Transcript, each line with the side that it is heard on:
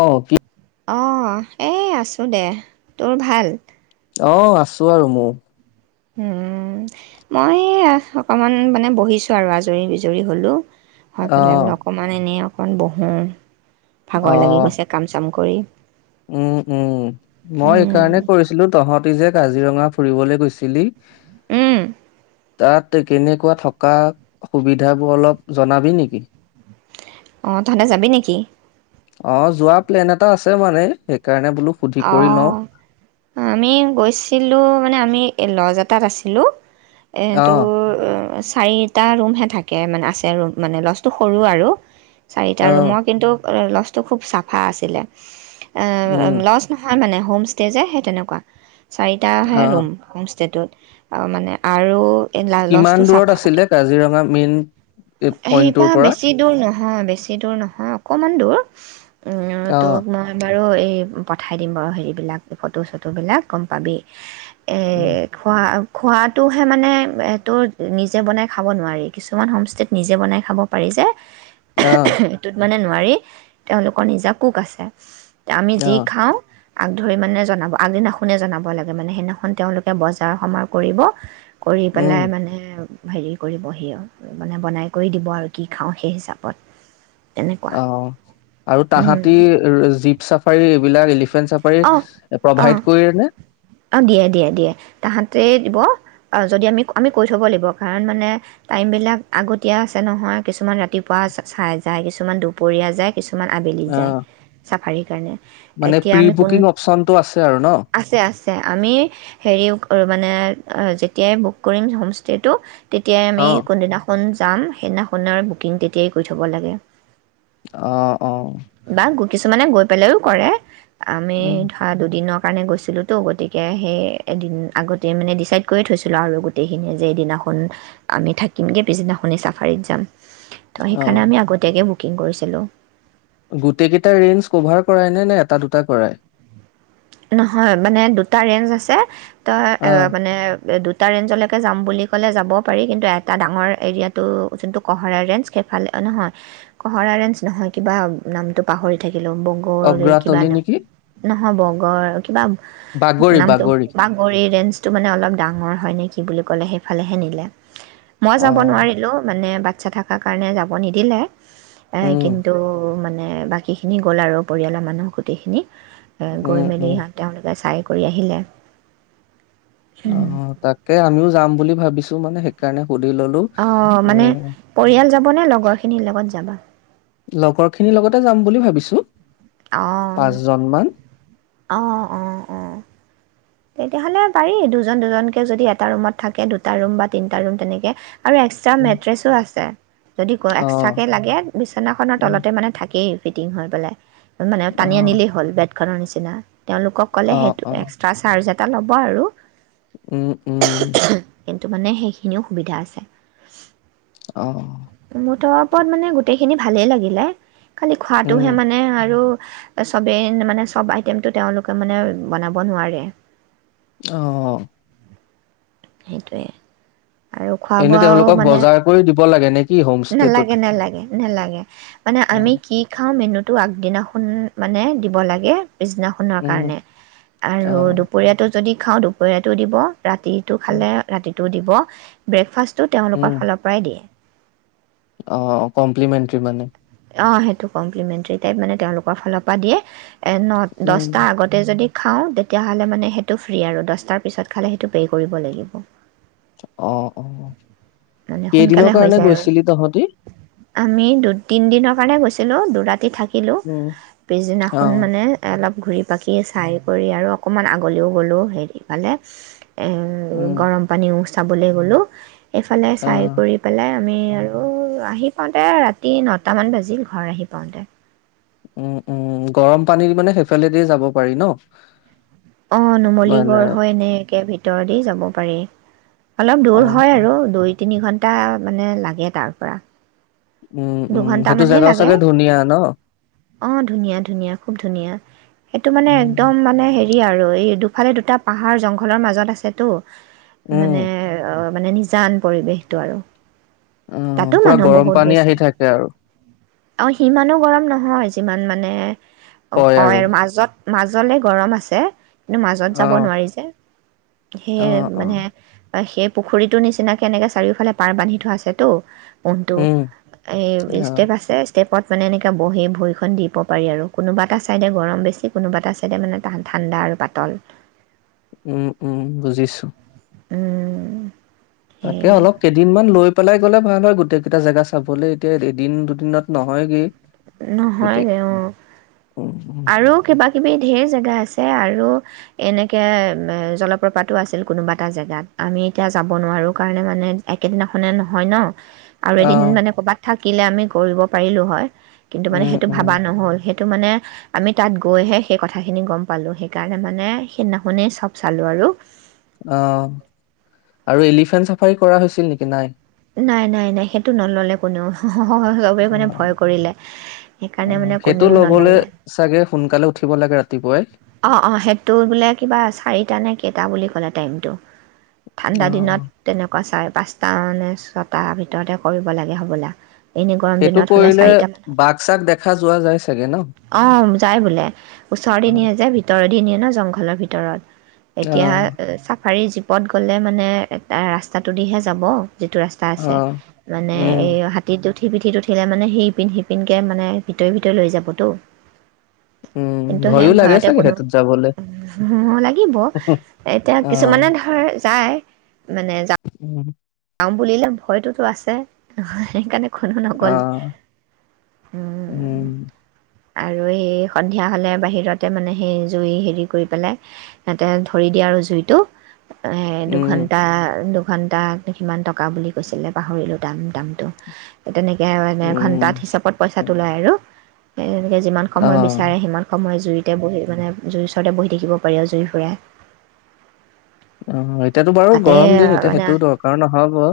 left: অ কি।
right: অ এই আছো দে তোৰ ভাল।
left: অ আছো আৰু মোৰ।
right: উম মই অকমান মানে বহিছো আৰু আজৰি বিজৰি হলও। হৈ
left: অ
right: পেলাই বোলে অকমান এনে। অণ বহোঁ।
left: অ
right: ভাগৰ লাগি গৈছে কাম চাম। কৰি।
left: উম উম মই
right: উম,
left: সকাৰণে কৰিছিলো তহঁত। তয় যে কাজিৰঙা ফুৰিবলৈ গৈছিলি।
right: উম,
left: তাত কেনেকুৱা থকা সুবিধাবোৰ অলপ জনাবি নেকি!
right: অ তহঁতে যাবি নেকি?
left: অ যোৱা প্লেন এটা আছে মানে। সেইকাৰণে বোলো সুধি
right: অ
left: কৰি লওঁ
right: আমি গৈছিলো মানে আমি লজাত। এ তাত আছিলোঁ। এ।
left: আহ
right: চাৰিটা ৰুমহে থাকে মানে আছে ৰুম মানে লজটো সৰু আৰু। চাৰিটা
left: আহ
right: ৰুমৰ কিন্তু। লছটো খুব চাফা আছিলে।
left: উম
right: লষ্ট। মানে হোম ষ্টে যে সেই তেনেকুৱা। চাৰিটাহে
left: আহ
right: ৰুম হোমষ্টেটোত। অ মানে আৰু। লজটো
left: কিমান দূৰত আছিলে কাজিৰঙা মেইন।
right: সেইবা
left: পইন্টটোৰ পৰা
right: বেছি দূৰ নহয়। হহ বেছি দূৰ নহয় অকণমান দূৰ। উম
left: আহ
right: তোক মা বা। আৰু এই পঠাই দিম বাৰু হেৰিবিলাক ফটো চটোবিলাক গম পাবি। এ
left: উম
right: খোৱা। খোৱাাতটো হে মানে সেইটো নিজে বনাই খাব নোৱাৰি কিছুমান হোম। নিজে বনাই খাব পাৰি যে।
left: আহ
right: এইটোত মানে নু। আৰে তেওঁলোকৰ নিজা কুক আছে আমি যি
left: আহ
right: খাওঁ আগ ধৰি মানে জনাব আগদিনাখনেই জনাব লাগে মানে সেইনাখন তেওঁলোকে বজাৰ সমাৰ কৰিব কৰি
left: উম
right: পেলাই মানে হেৰি কৰিবহি আৰু মানে বনাই কৰি দিব আৰু কি খাওঁ সেই হিচাপত তেনেকুৱা
left: অ আৰু তাহাঁতি যি চাফাৰী এইবিলাক এলিফ চাফাৰি
right: অঁ অঁ
left: প্ৰভাইত কৰে নে
right: অঁ দিয়ে দিয়ে দিয়ে তাহাঁতেই দিব যদি আমি আমি কৈ থ'ব লাগিব কাৰণ মানে টাইমবিলাক আগতীয়া আছে নহয় কিছুমান ৰাতিপুৱা চাই যায় কিছুমান দুপৰীয়া যায় কিছুমান আবেলি
left: অ
right: যায় চাফাৰী সেইকাৰণে
left: মানে প্ৰি অপচনটো আৰু আছে ন
right: আছে আছে আমি হেৰি মানে যেতিয়াই বুক কৰিম হোম ষ্টেটো তেতিয়াই
left: অ
right: আমি কোন দিনাখন যাম সেইদিনাখন আ বুকিং তেতিয়াই কৰি থ'ব লাগে
left: অহ অহ
right: বা কিছুমানে গৈ পেলাইও কৰে আমি
left: উম
right: ধৰা দুদিনক কাৰণে গৈছিলোঁতো গতিকে সেই এদিন আগতে মানে ডিচাইড কৰি থৈছিলোঁ আৰু গোটেইখিনিয়ে যে এইদিনাখন আমি থাকিমগে পিছদিনাখনেই চাফাৰীত যাম ত
left: অ
right: সেইকাণে আমি আগতীয়াকে বুক বুকিং কৰিছিলোঁ
left: গোটেইকেইটা ৰেঞ্জ কভাৰ কৰাইনে নে এটা দুটা কৰায়
right: নহয় মানে দুটা ৰেঞ্জ আছে এটা অ
left: আহ
right: মানে দু দুটা ৰেঞ্জলৈকে যাম বুলি ক'লে যাব পাৰি কিন্তু এটা ডাঙৰ এৰিয়াটো যোনটো কঁহৰা ৰেঞ্জ সেইফালে নহয় কঁহৰা ৰেঞ্জ নহয় কিবা নামটো পাহৰি থাকি লো বংগলৈ কিবা
left: অগ্ৰাতলি
right: আন
left: নেকি
right: ন হব ৰ কিবা
left: বাগৰি
right: নামটো
left: বাগৰি
right: বাগৰি ৰেঞ্জ মানে অলপ ডাঙৰ হয় নে কি বুলি ক'লে সেইফালেহে নিলে মই
left: অ
right: যাব নোৱাৰিলো মানে বাক বাচ্ছা থকাৰ কাৰণে যাব নিদিলে এ
left: উম
right: কিন্তু মানে মানে বাকীখিনি গ'ল আৰু পৰিয়ালৰ মানুহ গোটেইখিনি উ
left: উম
right: গৈ
left: উম
right: মেলিহঁ তেওঁলোকে চাই কৰি আহিলে
left: অঁ তাকে আমিও যাম বুলি ভাবিছো মানে সেইকাৰণে সুধি ললো
right: অঁ
left: এ
right: মানে পৰিয়াল যাব মানে লগৰ খিনিৰ লগত যাবা
left: লগৰ খিনিৰ লগতে যাম বুলি ভাবিছো পাঁচজন মান
right: আহঁ অঁ অঁ তেতিয়াহলে পাৰি দুজন দুজনকৈ যদি এটা ৰুমত থাকে দুটা ৰুম বা তিনটা ৰুম তেনেকৈ আৰু এক্সট্ৰা মেট্ৰেছো আছে যদি ক
left: অ
right: এক্সট্ৰাকৈ লাগে বিচনাখনৰ
left: উম,
right: তলতে মানে থাকেই ফিটিং হৈ পেলাই মানে
left: অ
right: টানি আনিলেই হ'ল বেট ক কাৰ নিচিনা তেওঁলোকক ক'লে
left: অ
right: সেইটো
left: অ
right: এক্স্ৰাটা আৰু জটা ল'ব আৰু
left: উম উম
right: কিন্তু মানে সেইখিনিও সুবিধা আছে
left: অ',
right: মুঠৰ ওপৰত মানে গোটেই সেই খিনি ভালে লাগিলে খালি
left: উম,
right: খোৱাটোহে মানে আৰু চবেই মানে চব আইটেমতটো তেওঁলোকে মানে বনাব নোৱাৰে
left: অঁ
right: সেইটোৱেই আৰু খোৱা
left: এনে
right: বোৱাও
left: তেওঁলোকক
right: মানে
left: বজাৰ কৰি দিব লাগে নে কি হোমষ্টেটোত?
right: নালাগে নালাগে নালাগে মানে আমি
left: অ',
right: কি খাওঁ মেনুত তটো আগদিনাখন মানে দিব লাগে পিছনাখনৰ
left: উম,
right: কাৰণে আৰু
left: অ',
right: দুপৰীয়াটো যদি খাওঁ দুপৰীয়াতটো দিব ৰাতি টো
left: উম,
right: খালে ৰাতি দিব ব্ৰেকফাষ্ট টো তেওঁলোকৰ ফালৰ পৰাই দিয়ে
left: অ অ কমপ্লিমেণ্টাৰী মানে
right: অঁ সেইটো কমপ্লিমেণ্টেৰী টাইপ মানে তেওঁলোকৰ ফালৰ পৰা দিয়ে ন
left: উম,
right: দহটা আগতে যদি খাওঁ তেতিয়াহ'লে মানে সেইটো ফ্ৰী আৰু দহটাৰ পিছত খালে সেইটো পে' কৰিব লাগিব
left: অ অ
right: মানে সোনকালে
left: কেইদিনৰ
right: হৈ
left: কাৰণে
right: যায় আৰু
left: গৈছিলি তহঁতি
right: আমি দু তিনিদিনৰ কাৰণে গৈছিলোঁ দু ৰাতি থাকি শিকিলোঁ
left: উম,
right: পিছদিনাখন
left: অ',
right: মানে অলপ ঘূৰি পাাকি চাই কৰি আৰু অকণমান আগলৈও গ'লো হেৰিফালে
left: উম,
right: গৰম পানী ও চাবলৈ গ'লোঁ এইফালে চাই
left: অ',
right: কৰি পেলাই আমি আৰু আহি পাওঁতে ৰাতি ৰাতি নটামান বাজি ঘৰ আহি পাওঁতে
left: উম উম গৰম পানীত মানে সেইফালেদি যাব পাৰি ন
right: অ
left: মানে
right: নুমলীগড় হয় এনেকে ভিতৰত ভিতৰতে যাব পাৰেি অলপ দৌৰ
left: অ',
right: হয়
left: অ',
right: আৰু দৈত তিনি ঘণ্টা মানে লাগে তাৰ পৰা
left: উম, উম,
right: দুঘন্টা
left: সেইটো
right: মানহে
left: জেগাও
right: লাগে
left: চাগে ধুনীয়া ন?
right: অ ধুনীয়া ধুনীয়া খুব ধুনীয়া সেইটো মানে
left: উম,
right: একদম মানে হেৰি দ আৰু এই দুফালে দুটা পাহাৰ জংঘলৰ মাজত আছেতো
left: উম,
right: মানে অ মানে নিজান পৰিৱেশটো আৰু
left: অ
right: তাতো
left: পুৰা
right: মানুহ
left: গৰম
right: বহুত
left: পানী
right: গৈছে।
left: আহি থাকে স আৰু
right: অ সিমানো গৰম নহয় যিমান মানে অ কয় মাজত মাজলে গৰম আছে কিন্তু মাজত যাব
left: অ',
right: নোৱাৰি যে সেইয়ে
left: অ', অ'।
right: মানে সেই পুখুৰীতো নিচিনাকে এনেকে চাৰিওফালে পাৰ বান্ধি থোৱা আছে তো উটো
left: উম,
right: এই
left: অ',
right: ষ্টেপ আছে ষ্টেপত মানে এনেককা বহি ভৰিখন দিব পাৰি আৰু কোনোবা এটা চাইডে গৰম বেছি কোনোবা এটা চাইডে মানে ঠাণ্ডা আৰু পাতল
left: উম উম বুজিছো
right: উম
left: তাকে
right: সেই
left: অলপ কেইদিনমান লৈ পেলাই গ'লে ভাল হয় গোটেই কেইটা জেগা চাবলে এতিয়া এদিন দুদিনত নহয়গে
right: নহয় দে
left: উম, উম,
right: আৰু কিবা কিবি ধঢেৰ জেগা আছে আৰু এনেকৈ জলপ্ৰপাতো আছিল কোনোবা এটা জেগাত আমি এতিয়া যাব নোৱাৰোঁ কাৰণে মানে একেদিনাখনে নহয় ন আৰু এদিন
left: অ',
right: মানে কৰ'বাত থাক শিকিলে আমি কৰিব পাৰিলোঁ হয় কিন্তু মানে
left: উম,
right: সেইটো
left: উম,
right: ভবা নহ'ল সেই টো মানে আমি তাত গৈহে সেই কথাখিনি গম পালোঁ সেইকাৰণে মানে সেইদিনাশুনে চব চালোঁ আৰু
left: অ আৰু এলিফেণ্ট চাফাৰী কৰা হৈছিল নেকি নাই
right: নাই নাই নাই সেইটো নল'লে কোনেও চবেই মানে ভয় কৰিলে
left: অ অ
right: সেইকাৰণে মানে
left: সেইটো
right: কোনেও
left: লবলৈ
right: নল'লে
left: চাগে সোনকালে উঠিব লাগে ৰাতিপুৱাই
right: অ অ সেইটো বোলে কিবা চাৰি নে কেইটা বুলি কলে টাইমটো ঠাণ্ডা দিনত
left: অ'।
right: তেনেকুৱা চাই পাঁচটানে ছটাৰ ভিতৰতে কৰিব লাগে হ'বলৈ
left: সেইটো কৰিলে বাঘ চাগ দেখা যোৱা যায় চাগে ন
right: অ যায় বোলে ওচৰ দিন
left: অ',
right: যে ভিতৰৰ দিন ন জংঘলৰ ভিতৰত এতিয়া
left: অ',
right: হাৰী জীপত গ'লে মানে এ ৰাস্তাটোদিহে যাব যিটো ৰাস্তা আছে
left: অ',
right: মানে
left: উম,
right: এই হাতীৰটোত উঠি পিঠিত উঠিলে মানে সিপিন সিপিনকৈ মানে ভিতৰ ভিতৰ লৈ যাব টো
left: উম,
right: কিন্তু সেই
left: ভয়ো লাগে
right: ভয়তে
left: চাগে
right: কোনো
left: সেইটোত যাবলে।
right: লাগিব এতিয়া
left: অ',
right: কিছুমানে ধৰ যায় মানে যা
left: উম,
right: বুলিলে ভয়তোতো আছে সে [unintelligible] নগ'ল
left: অ', উম।
right: আৰু সেই সন্ধিয়া হ'লে বাহিৰতে মানে সেই জুই হেৰি কৰি পেলাই সিহঁতে ধৰি দিয়ে আৰু জুইটো এ
left: উম,
right: দুঘন্টা দু ঘন্তা। কিমান টকা বুলি কৈছিলে, পাহৰিলোঁ দাম দামটো। তেনেকে মানে,
left: উম,
right: ঘণ্টাত হিচাপত পইচাটো লয় আৰু। উম। সে, যিমান সময়
left: অ',
right: বিচাৰে, সিমান সময় জুইতে বহি, মানে জুইৰ ওচৰতে বহি থাকিব পাৰি, জুই ফুৰাই।
left: অ হয়।
right: তাতে মানে
left: নহ'ব অ'।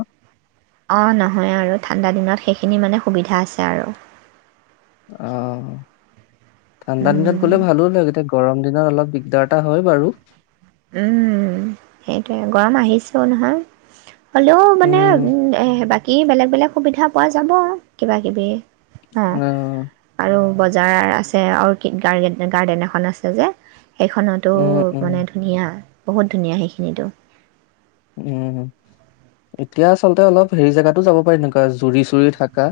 right: অ, নহয় আৰু ঠাণ্ডা দিনত সেইখিনি মানে সুবিধা আছে আৰু।
left: আহ ঠাণ্ডা দিনত
right: আৰু
left: গ'লে ভালো লাগে। এতিয়া গৰম এনে অলপ দিগদাৰ এটা হয় বাৰু।
right: উম, সেইটোৱে গৰম আহিছেও নহয়। হ'লেও মানে
left: উম,
right: উম, বাক কি বেলেগ, বেলেগ সুবিধা পোৱা যাব কিবা, কিবি। হা,
left: অ',
right: আৰু বজাৰ আছে, অৰ্কিড গাদেন গাৰ্ডেন এখন আছে যে। সেইখনতো
left: উম, উম,
right: মানে বহুত ধুনীয়া, সেইখিনোটো
left: উম, এতিয়া আচলতে অলপ হেৰি জোগাতো যাব পাৰি, এনেকুৱা জুৰি চুৰি থাকা।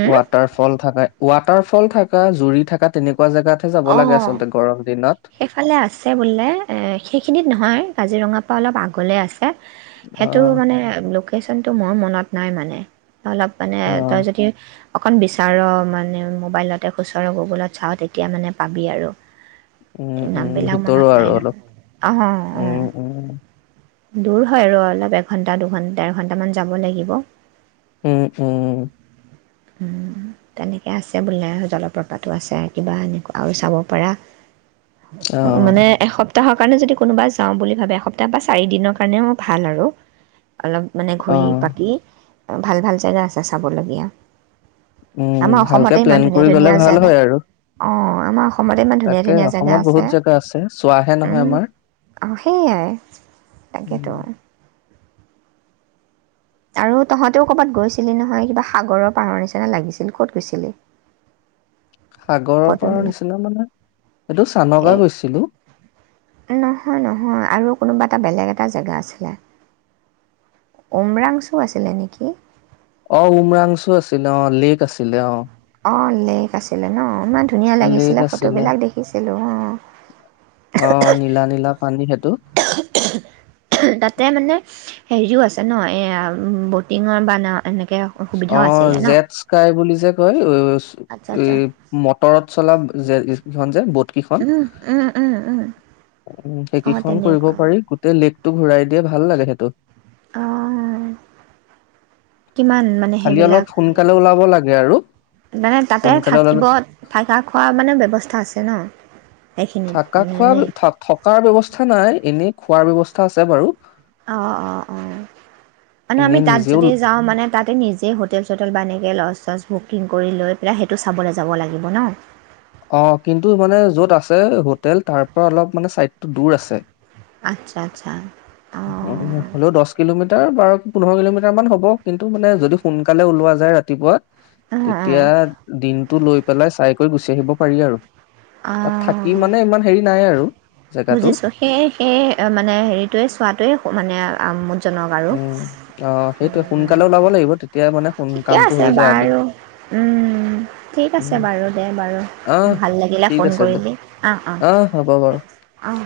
right: উম,
left: ৱাটাৰ ফল থাকে। ৱাটাৰ ফল থকা, জুৰি থকা তেনেকুৱা। এনেকুৱা জেগাতে যাব
right: অ
left: লাগে, আচলতে গৰম দিন।
right: সেইফালে আছে বোলে, এ সেইখিনিত নহয় কাজিৰঙা। অলপ আগলে আছে। সেইটো
left: অ',
right: মানে লোকেচনটো মোৰ মনত নাই মানে। অলপ মানে,
left: অ',
right: তই যদি অকণ বিচাৰৰ মানে মোবাইলতে খুচৰ গুগলত চাওঁ তেতিয়া মানে পাবি আৰু।
left: উম উম
right: নামবিলাক
left: ভিতৰো
right: মনত
left: আৰু
right: নাই নহয় অঁ
left: অলপ
right: অঁ
left: উম উম
right: দূৰ হয় আৰু অলপ এঘন্টা, দুঘন্টা, ডৰ ঘন্টামান, যাব লাগিব।
left: উম, উম, উম।
right: তেনেকে আছে বোলে আৰু জলপ্ৰপাতো আছে, কিবা এনেকুৱা আৰু চাব পাৰা। উ মানে,
left: অ',
right: এসপ্তাহ তাহ কাৰণে যদি কোনোবা যাওঁ বুলি ভাবে এসপ্তাহ বা পাঁচ চাৰি দিনৰ কাৰণেও মোৰ ভাল আৰু অলপ মানে
left: অ'।
right: ঘূৰি-পাকি ভাল ভাল জেগা আছে চাবলগীয়া।
left: উম
right: আমাৰ অসমতে
left: ভালকে
right: ইমান
left: প্লেন
right: ধুনীয়া
left: কৰি
right: ধুনীয়া
left: গ'লে ভাল
right: জেগা
left: হয় আৰু।
right: অঁ আমাৰ অস অসমতে ইমান ধুনীয়া
left: তাকে
right: ধুনীয়া জেগা
left: অসমত
right: আছে,
left: বহুত জেগা আছে চোৱাহে নহয়
right: উম
left: আমাৰ।
right: অ সেইয়াই তাকেটো।
left: উম,
right: আৰু তহঁতেও কৰ'বাত গৈছিলি নহয় কিবা সাগৰৰ পাৰৰ নিচিনা লাগিছিল ক'ত গৈছিলি?
left: সাগৰৰ পাৰৰ
right: ফটোবিলাক
left: নিচিনা মানে সেইটো চানগা
right: এই
left: গৈছিলো।
right: নহয় নহয় আৰু কোনোবা এটা বেলেগ এটা জেগা আছিলে উমৰাং চু আছিলে নেকি?
left: অ উমৰাংচু আছিলে অ লেক আছিলে অ।
right: অ লেক আছিলে ন ইমান ধুনীয়া
left: লেক
right: লাগিছিলে
left: আছিলে।
right: ফটোবিলাক দেখিছিলো অ।
left: অ, নীলা নীলা পানী [unintelligible] টো
right: তাতে মানে হেৰিও আছে ন এই ব'টিঙৰ বা নাও এনেকৈ? সুবিধাও
left: অ
right: আছিলে ন
left: জেট স্কাই বুলি যে কয়
right: আচ্ছা আচ্ছা
left: এই মটৰত চলা জেট কিখন যে ব'ত কিখন
right: উম উম উম উম। অঁ
left: সেইকিখন কৰিব
right: তেনেকুৱা
left: পাৰি গোটেই লেক ঘূৰাই দিয়ে ভাল লাগে সেইটো।
right: অহ কিমান মানে
left: খালি অলপ
right: সেইবিলাক হেৰি
left: সোনকালে ওলাব লাগে আৰু
right: মানে তাতে
left: সোনকালে ওলালে
right: থাকিব থাকা-খোৱাৰ মানে ব্যৱস্থা আছে ন? সেইখিনিত
left: থাকা -খোৱা
right: মানে
left: থ থকাৰ ব্যৱস্থা নাই এনেই খোৱাৰ ব্যৱস্থা আছে বাৰু।
right: অ অ অ মানে
left: এনে
right: আমি তাত
left: নিজেও
right: যদি যাওঁ মানে তাতে নিজে হোটেল চোটেল বা এনেই লজ-চজ বুকিং কৰি লৈ পেলাই সেইটো চাবলৈ যাব লাগিব ন?
left: অ কিন্তু মানে য'ত আছে হোটেল তাৰ পৰা অলপ মানে চাইডটো দূৰ আছে।
right: আচ্ছা আচ্ছা অ।
left: উম, হ'লেও দহ কিলোমিটাৰ বাৰ পোন্ধৰ কিলোমিটাৰ মান হ'ব কিন্তু মানে যদি সোনকালে ওলোৱা যায় ৰাতিপুৱা
right: অঁ অঁ
left: তেতিয়া দিন টো লৈ পেলাই চাই কৰি গুচি আহিব। পাৰি আৰু। তাত থাকি মানে ইমান হেৰি নাই আৰু। জেগাটো
right: বুজিছো সেই সেই মানে হেৰিটোৱে চোৱাটোৱে মানে আমোদ।
left: উম অ সেইটোে সোনকালেও লাব লাগিব তেয়া
right: ঠিকে আছে বাৰু ঠিক
left: উম
right: আছে বাৰু দে বাৰু
left: আহ
right: ভাল লাগিলে
left: ঠিক
right: ফোন
left: আছে দে
right: কৰিলি অ অঁ
left: আহ হ'ব বাৰু
right: ঠছে অঁ